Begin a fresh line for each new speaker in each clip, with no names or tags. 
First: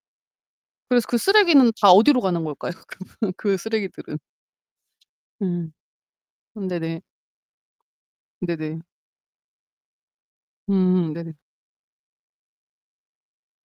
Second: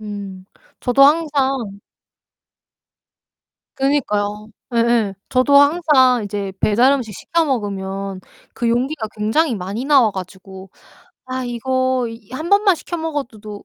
음 저도
그래서 그 쓰레기는
항상
다 어디로 가는 걸까요? 그 쓰레기들은.
그니까요. 예예. 저도
음.
항상 이제
네네.
배달음식 시켜 먹으면 그
네네.
용기가 굉장히 많이 나와 가지고
음 네네.
'아 이거 이 1 번만 시켜 먹어도 도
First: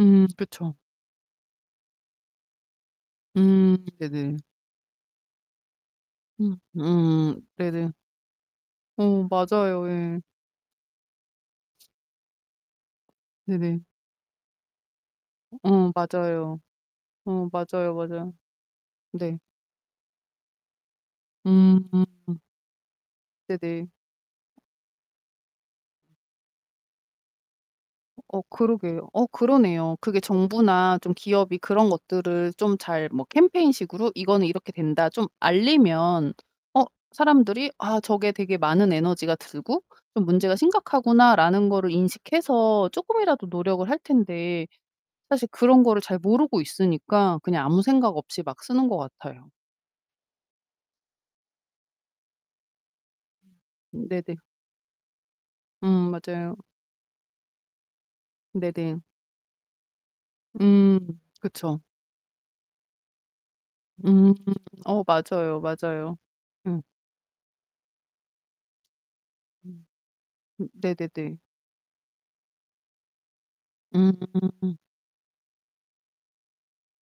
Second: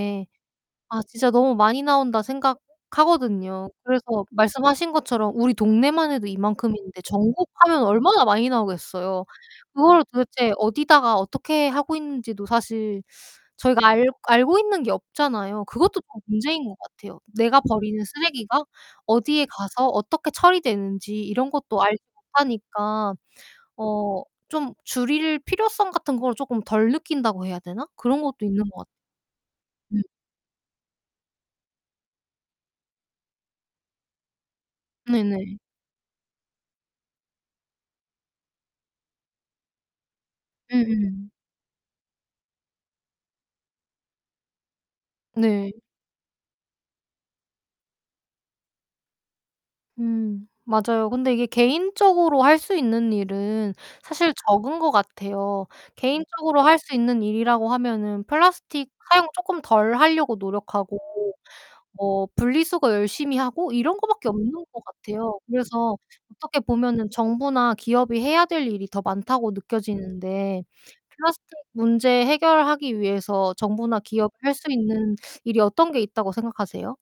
음, 그쵸.
아 진짜 너무 많이 나온다.' 생각하거든요.
음,
그래서
네네.
말씀하신 것처럼 우리 동네만 해도
음
이만큼인데
음.
전국하면
네네.
얼마나 많이 나오겠어요.
어 맞아요.
그걸
예.
도대체 어디다가 어떻게 하고 있는지도 사실
네네.
저희가 알 알고 있는 게 없잖아요.
어
그것도 좀
맞아요.
문제인 것 같아요.
어
내가
맞아요
버리는
맞아요.
쓰레기가
네.
어디에 가서 어떻게 처리되는지 이런 것도
음
알지
음.
못하니까
네네.
어 좀 줄일 필요성 같은 걸 조금 덜 느낀다고 해야 되나? 그런 것도
어
있는 것 같
그러게요. 어 그러네요.
네.
그게 정부나 좀 기업이 그런 것들을 좀 잘 뭐 캠페인식으로 '이거는 이렇게 된다.' 좀
네네.
알리면 어 사람들이 '아 저게 되게 많은 에너지가 들고 좀 문제가
음음.
심각하구나.'라는 거를 인식해서 쪼끔이라도 노력을 할 텐데 사실
네.
그런 거를 잘 모르고 있으니까 그냥 아무 생각 없이 막 쓰는 것 같아요.
음. 맞아요. 근데 이게 개인적으로 할 수 있는 일은 사실
네네.
적은 것 같아요.
음, 맞아요.
개인적으로 할 수 있는 일이라고 하면은 플라스틱
네네.
사용을 쪼끔 덜 하려고 노력하고
음 그쵸.
뭐 분리수거 열심히 하고 이런 거 밖에
음.
없는 것
어
같아요.
맞아요.
그래서
맞아요.
어떻게
음.
보면은 정부나 기업이 해야 될 일이 더 많다고
음.
느껴지는데
음 네네네.
플라스틱 문제 해결하기 위해서 정부나 기업이 할 수
음.
있는 일이 어떤 게 있다고 생각하세요?